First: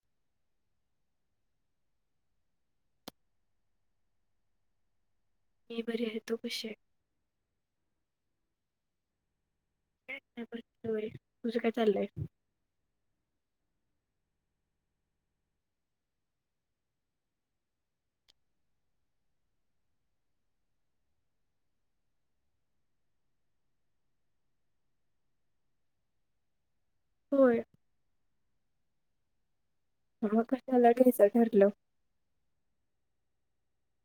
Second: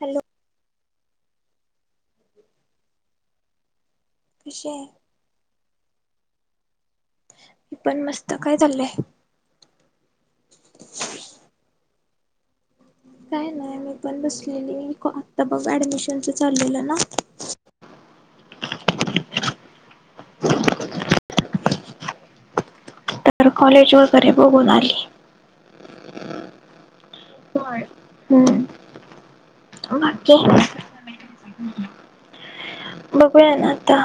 Hello, विषय मी बर आहे. तू कशी आहे? मी पण मस्त.... काय चाललंय? काय नाही बरं होय तुझं काय चाललंय काय नाही. मी पण बसलेली. आत्ता बघ ऍडमिशनच चाललेलं ना.. कॉलेज वगैरे बघून आली. होय हम्म बाकी.. मग कशाला घ्यायचं ठरलं बघूया ना. आता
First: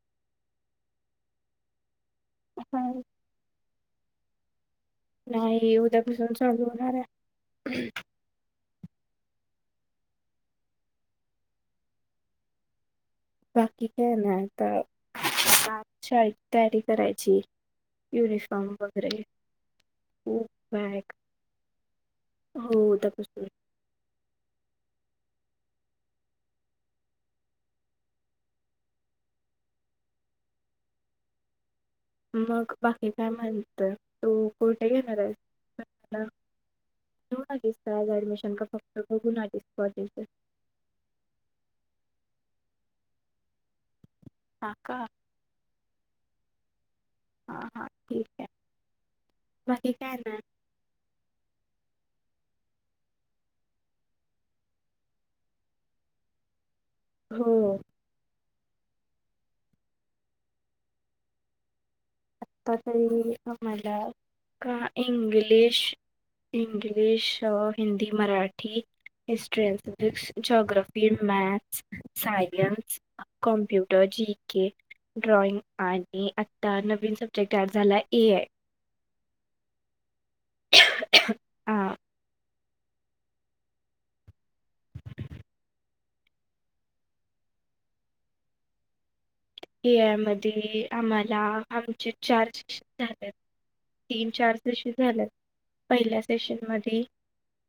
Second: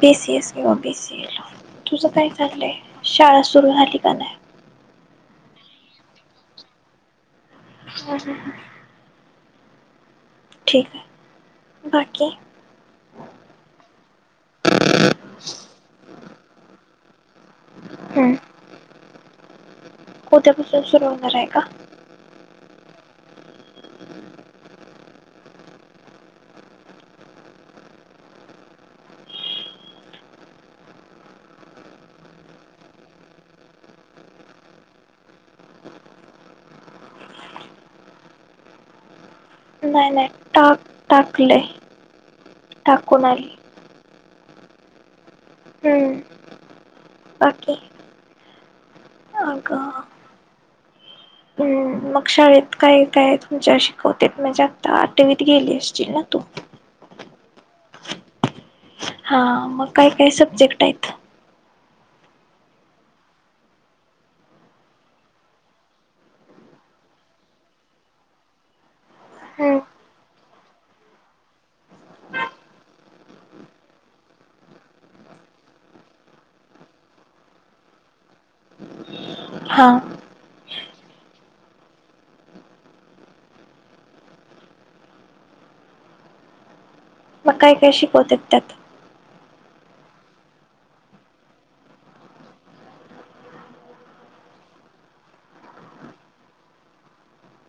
बी सी एस किंवा बी सी ए ला तुझं काय चाललंय? हा. शाळा सुरू झाली का नाही? नाही. उद्यापासून चालू होणार आहे. ह हा ठीक आहे. बाकी... बाकी काय नाय.. आता शाळेची तयारी करायची. हम्म युनिफॉर्म वगैरे... खूप उद्यापासून सुरू बॅग होणार आहे का? हो उद्यापासून. मग बाकी काय म्हणते? तू कुठे घेणार आहे [inaudible] जाऊन आलीस का? आज ऍडमिशन का फक्त बघून आलीस? नाही कॉलेज नाही टाक टाकलंय. टाकून आली. हा का? हम्म हा बाकी हा ठीक आहे. बाकी अगं काय नाय? मग शाळेत काय काय तुमच्या शिकवतात? म्हणजे आता आठवीत गेली असशील ना तू? हो हा मग काय काय सब्जेक्ट आहेत? आता तरी आम्हाला का English English, Hindi, Marathi history, physics, geography, maths, science, computer G K, drawing आणि आता नवीन सब्जे क्ट एड झालाय ए आय. हा हा मग काय काय शिकवतात त्यात? ए आय मध्ये आम्हाला आमचे चार सेक्शन झालेत. तीन चार सेशन झाल्यात. पहिल्या सेशन मध्ये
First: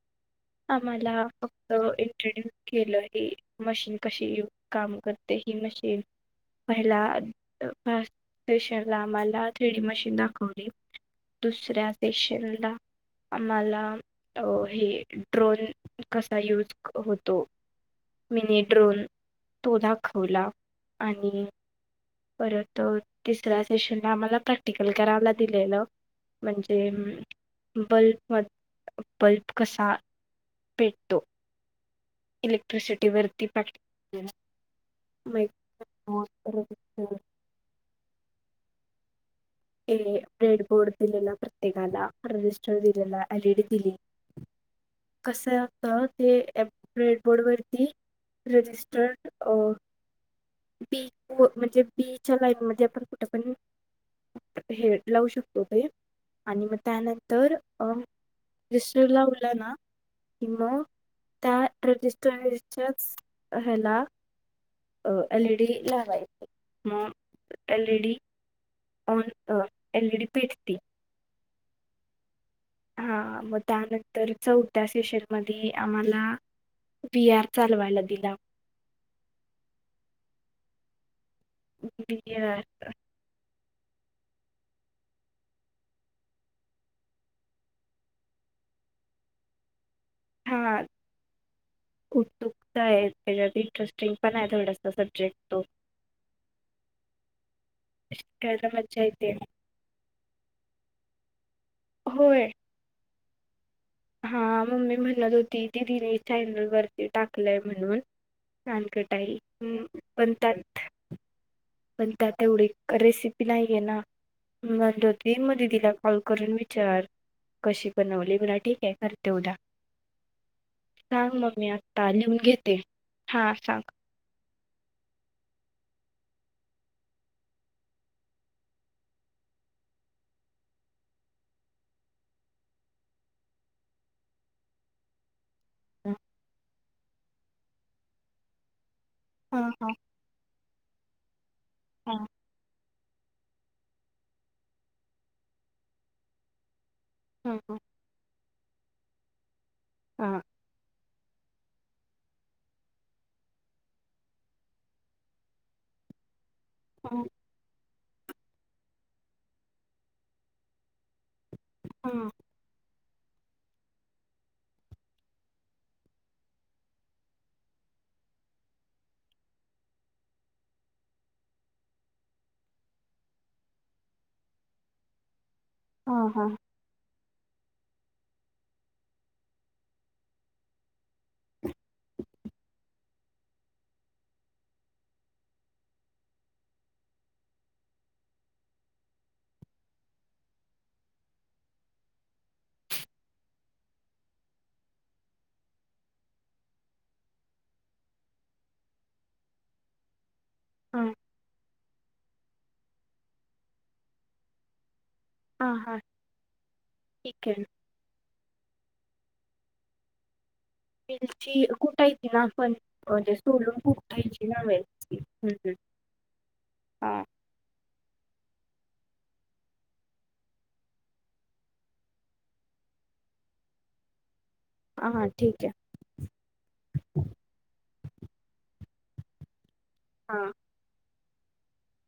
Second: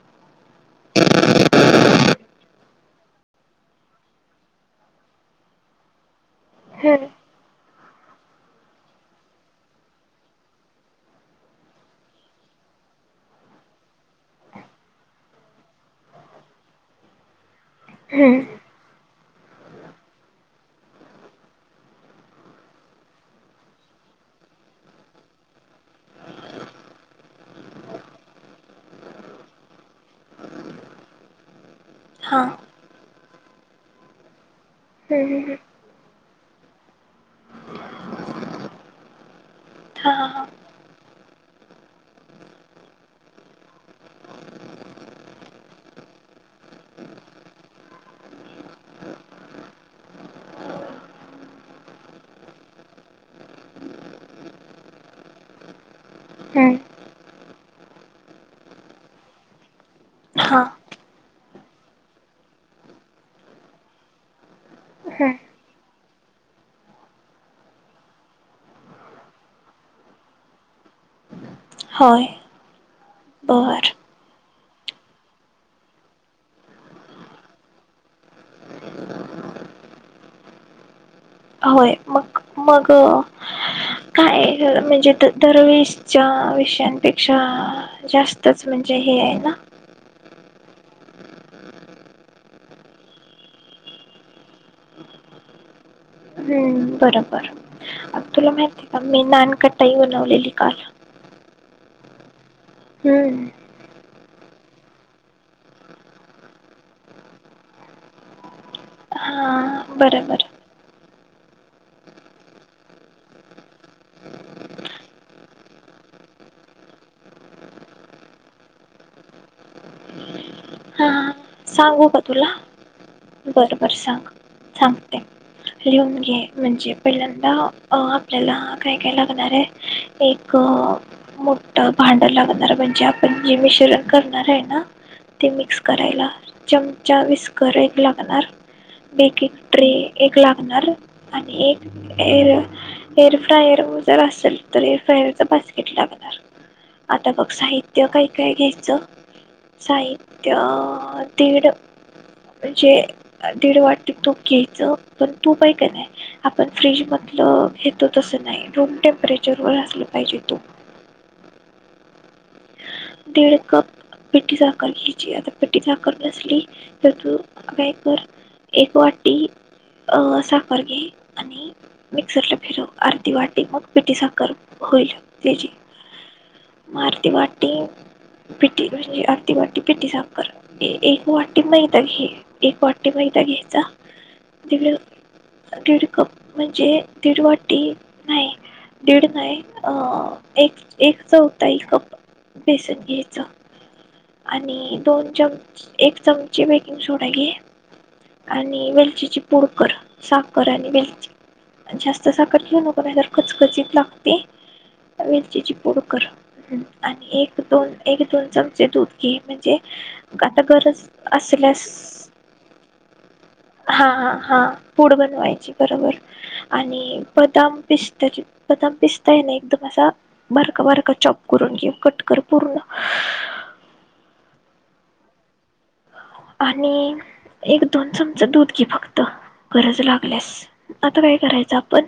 [inaudible] आम्हाला फक्त इंट्रोड्यू केलं की मशीन कशी काम करते ही मशीन पहिला फर्स्ट सेशन ला आम्हाला थ्रीडी मशीन दाखवली. दुसऱ्या सेशनला आम्हाला अ हे ड्रोन कसा यूज होतो? हम्म मिनी ड्रोन तो दाखवला आणि परत तिसऱ्या सेशनला आम्हाला प्रॅक्टिकल करायला दिलेलं म्हणजे बल्ब म बल्ब कसा पेटतो हा इलेक्ट्रिसिटीवरती प्रॅ हम् हम् हम् [unintelligible] ए हा रेड बोर्ड दिलेला प्रत्येकाला रजिस्टर दिलेला एलीडी दिलेली कसं आहे आता ते रेडबोर्ड वरती रजिस्टरड अ बीच म्हणजे बी च्या लाईन मध्ये आपण कुठं पण हे लावू शकतो ते आणि मग त्यानं तर अ क्रीस्टल लावला ना की हा मग त्या रजिस्टरच्याच ह्याला अ हा एलीडी लावायचं मग एलीडी ऑन अ एलइडी पेटती होय हा मग बर त्यानंतर चौ त्या सेशन मधी आम्हाला बीआर चालवायला दिला. [unintelligible] होय व्ही मग आर मग काय म्हणजे द दरवेळेसच्या विषयांपेक्षा जास्तच म्हणजे हे आहे ना हा उत्सुकता आहे त्याच्यात इंटरेस्टिंग पण आहे थोडासा सब्जेक्ट तो हम्म बरोबर तुला खेळायला माहती आहे का मज्जा मी येते नानकटाई बनवलेली काल होय हम्म हा मम्मी म्हणत होती ती रील चॅनल वरती टाकलंय म्हणून नानकटाई् बणतात ह पण त्या तेवढी रेसिपी नाहीये ना मणत होती मग दिदीला कॉल करून विचार कशी बनवली मराठी काय करते उदा हा सांगू का तुला बर बर सांग सांगते लिहून म्हणजे पहिल्यांदा आपल्याला काय काय लागणार आहे एक मोठ भांड लागणार म्हणजे आपण जे मिश्रण करणार आहे ना ते मिक्स करायला चमचा विस्कर एक लागणार हा बेकिंग हा ट्रे एक लागणार आणि एक हा हे एअर फ्रायर जर असेल तर एअरफ्रायरचा बास्केट लागणार आता बघ हा हा साहित्य काय काय घ्यायचं हा साहित्य दिड म्हणजे दीड वाटी तूप घ्यायचं पण तूप हाय का नाय आपण फ्रीज हा मधलं घेतो तसं नाही रूम टेम्परेचर वर असलं पाहिजे तू. हा दीड कप. पिठी साखर घ्यायची, आता पिठी साखर नसली तर तू काय कर. एक वाटी अ साखर घे आणि मिक्सर ला फिरव अर्धी वाटी मग पिटी साखर होइल त्याची हा म आर्दी वाट [inaudible] पिटी म्हणजे अर्धा वाटी पिटी साखर ए एक वाटी मैदा घे एक वाटी मैदा घेयाचा [inaudible] दीड कप म्हणजे दीड वाटी नाही. दीड नाय अ एक एकच चौथाई कप बेसन घ्यायचा. आणि दोन चम एक चमचे बेकिंग सोडा घे. आणि वेलचीची पुड कर सा करायला हा घ्यायची, जास्त साखर घेऊ नक नाही तर कचकचीत लागते. वेलचीची हा हा पुड कर आणि ठीक एक आहे दोन एक दोन चमचे दूध घे म्हणजे का- वेलची कुटायची ना आपण म्हणजे सोलून हा हा कुटायची ना हा वे. पूड बनवायची बरोबर आणि बदाम, पिस्ते बदाम पिस्ते ना एकदम असा बारका बारका चॉप करून घे, कट. कर पूर्ण. हा हा ठीक आहे. आणि एक दोन चमच दूध घे फक्त, गरज हा लागल्यास. आता काय करायचं आपण,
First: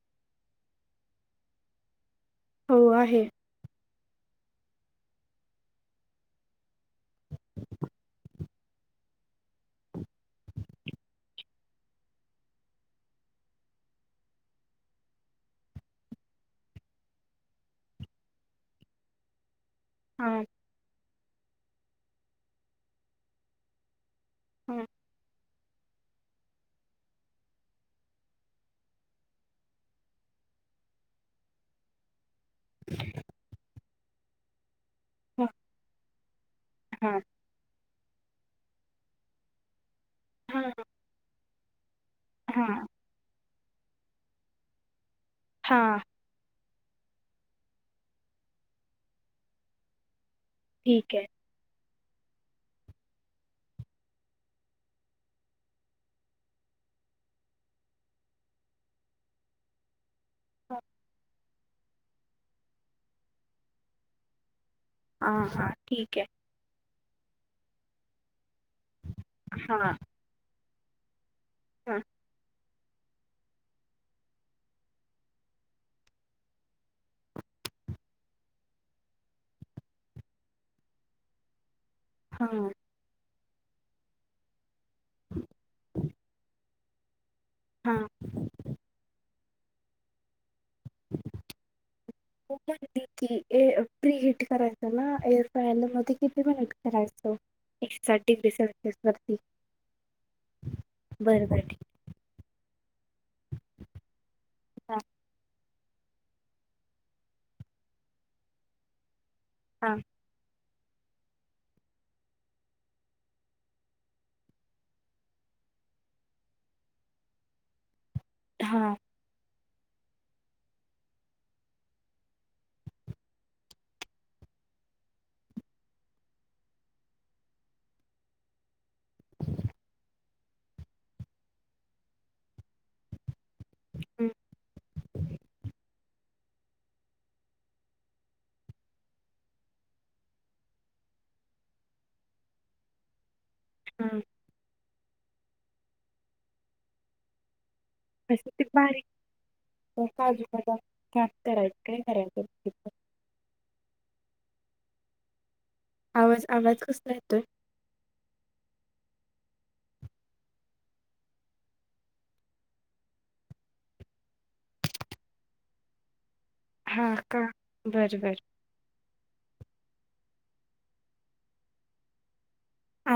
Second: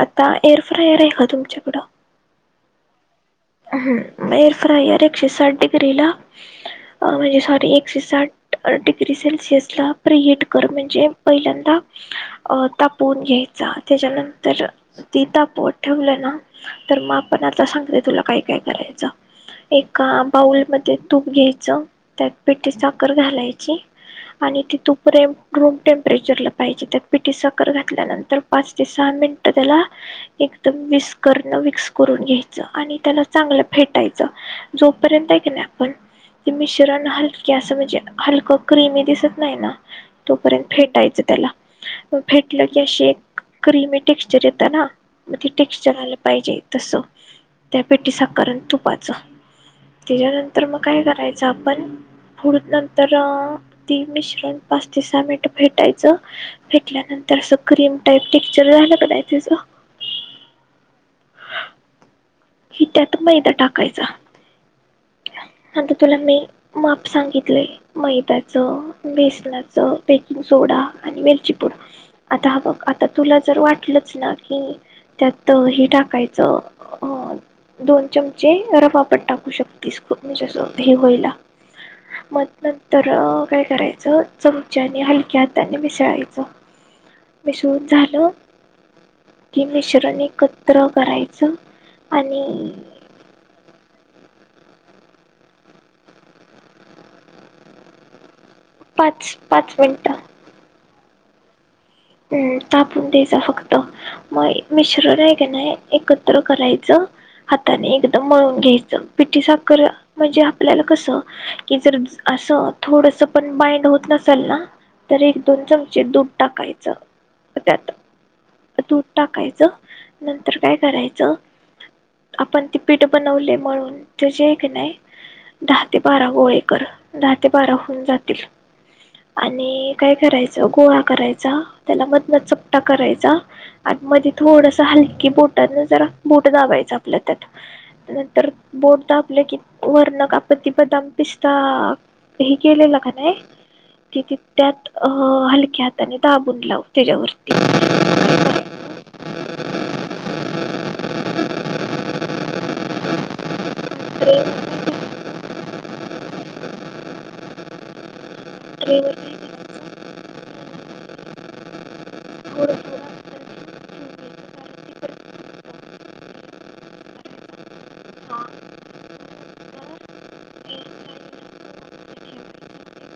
आता एअरफ्रायर आहे का तुमच्याकडं? हो आहे. हम्म एयर फ्रायर एकशे साठ डिग्रीला म्हणजे सॉरी एकशे साठ डिग्री सेल्सिअसला प्रिहिट कर, म्हणजे पहिल्यांदा अ तापवून घ्यायचा, त्याच्यानंतर ते तापवत ठेवलं ना. तर मग आपण आता सांगतेय तुला काय काय करायचं, एका हा बाऊलमध्ये तूप घ्यायचं, त्यात पिठी साखर घालायची आणि ती हा तूप रे- रूम टेम्परेचरला पाहिजे. त्यात पिठी साखर घातल्यानंतर पाच ते सहा मिनिटं त्याला एक मिक्सर मिक्स करून घ्यायचं. आणि त्याला चांगलं फेटायचं, जोपर्यंत आहे हा क नाही आपण ते मिश्रण हा हलक असं म्हणजे हलकं क्रिमी दिसत नाही ना. तोपर्यंत हा फेटायचं त्याला. म फेटलं हा की अशी एक क्रिमी टेक्स्चर येतं ना मग ते टेक्स्चर हा आलं पाहिजे. तस त्या पिठी साखर अन् तुपाच त्याच्यानं- तर मग काय ठीक आहे करायचं आपण फुड नंतर ती मिश्रण पाच ते सहा मिनिट फेटायचं फेटल्या नंतर असं क्रीम टाईप टेक्चर झालं का नाही त्याच हो [inaudible] की त्यात मैदा टाकायचा, हा हा नंतर तुला ठीक आहे मी माप सांगितलय मैद्याच, हा बेसनाचं, बेकिंग सोडा आणी वेल. चिपुड हा आता हा बघ. आता तुला जर वाटलच ना की त्यात हे टाकायचं अ दोन चमचे रवापण टाकू शक त म्हणजे अस हे होईला मग हा नंतर काय करायचं, चमच्याने हलक्या हाताने मिसळायचं. मिसळून हा झालं की मिश्रण ऐक त्र करायचं आणि प्री हिट करायचं ना [unintelligible] मध्ये किती मिनिट करायचं ए पाच पाच मिनटं बर बर ठी [unintelligible] तापून द्यायचा फक्त मग आहे. मिश्रण हाय की नय एकत्र करायचं हाताने एकदम मळून घ्यायचं पिठी साखर हा म्हणजे आप आपल्याला कस की जर अस थोडस पण बाइंड होत नसाल ना तर एक दोन चमचे दूध टाकायचं त्यात हा हा दूध टाकायचं नंतर काय करायचं आपण ती पीठ बनवले म्हणून त्याची आहे क नाही दहा ते बारा गोळेकर दहा ते बारा होन जातील आणि काय करायच गोळा करायचा त्याला मधन चपटा करायचा आणि मध्ये थोडस हलकी बोट न जरा बोट दाबायच आपल्या त्यात नंतर बोट दाबले की वर्ण का आपत्ती बदाम इन्स्टा हे केलेलं का त त्यात अ हलक्यात आणि दाबून लाव त्याच्यावरती अस ते बारी ट्रेवर [unintelligible] काय करायचं [unintelligible] आवाज आवाज कसला येतोय [unintelligible] टीव्ही चा होर [unintelligible] हा का बर-बर कारण तिखट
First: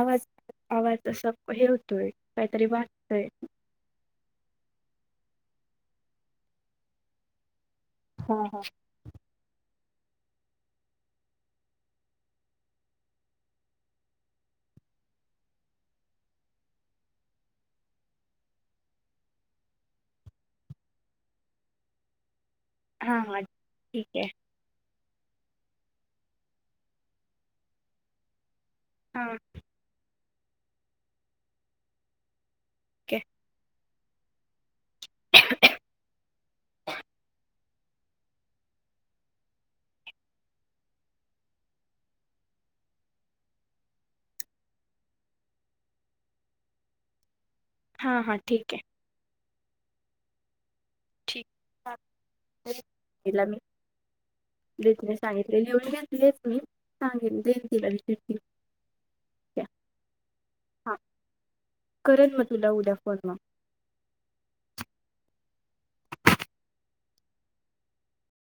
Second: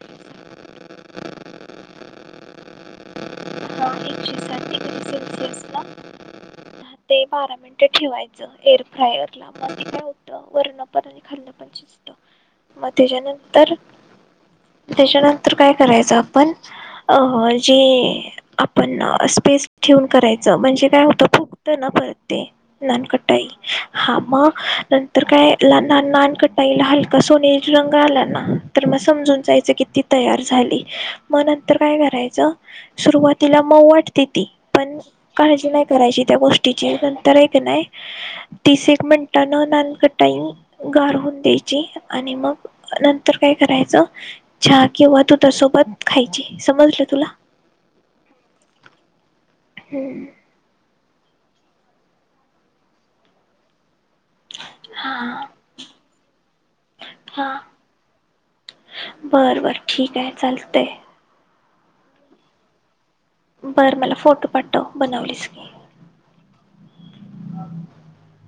आवाज आवाज अस हेवतोय काहीतरी वाचतोय [unintelligible] सेल्सिअसला दहा ते बारा मिनिटं हा ठेवायचं हा. एअर फ्रायर ला मण होत वरण पण आणि खाल्णं पण शिजत मग त्याच्यानंतर त्याच्यानंतर काय करायचं आपण अ जे आपण अस पेस्ट ठेवून करायचं म्हणजे काय होतं फू [unintelligible] नान हा हा कटाई ठीक हा आहे म तर काय ल नान कटाईला हलका सोनेरी रंग आला ना तर मग हा समजून जायचं की ति तयार झाली मग नंतर काय करायचं ओके सुरुवातीला मौ वाटते ती पण काळजी नाही करायची त्या गोश [unintelligible] नंतर ये कने तीस एक मिनटांन नान कटाई गार हुत्यात आणि मग नंतर काय करायच चा किंवा दुधा सोबत खायची समजलं तुला हा-हा ठीक ये. हम्म [unintelligible] [unintelligible] घेतले. हा सांगितले. लिहून घेतलेतच मी देईन तिला बर-बर ठीक आहे चालतय. हा करन मग तुला उद्या फोन मग. बरं मला फोटो पाठव बनवलीस की. [unintelligible]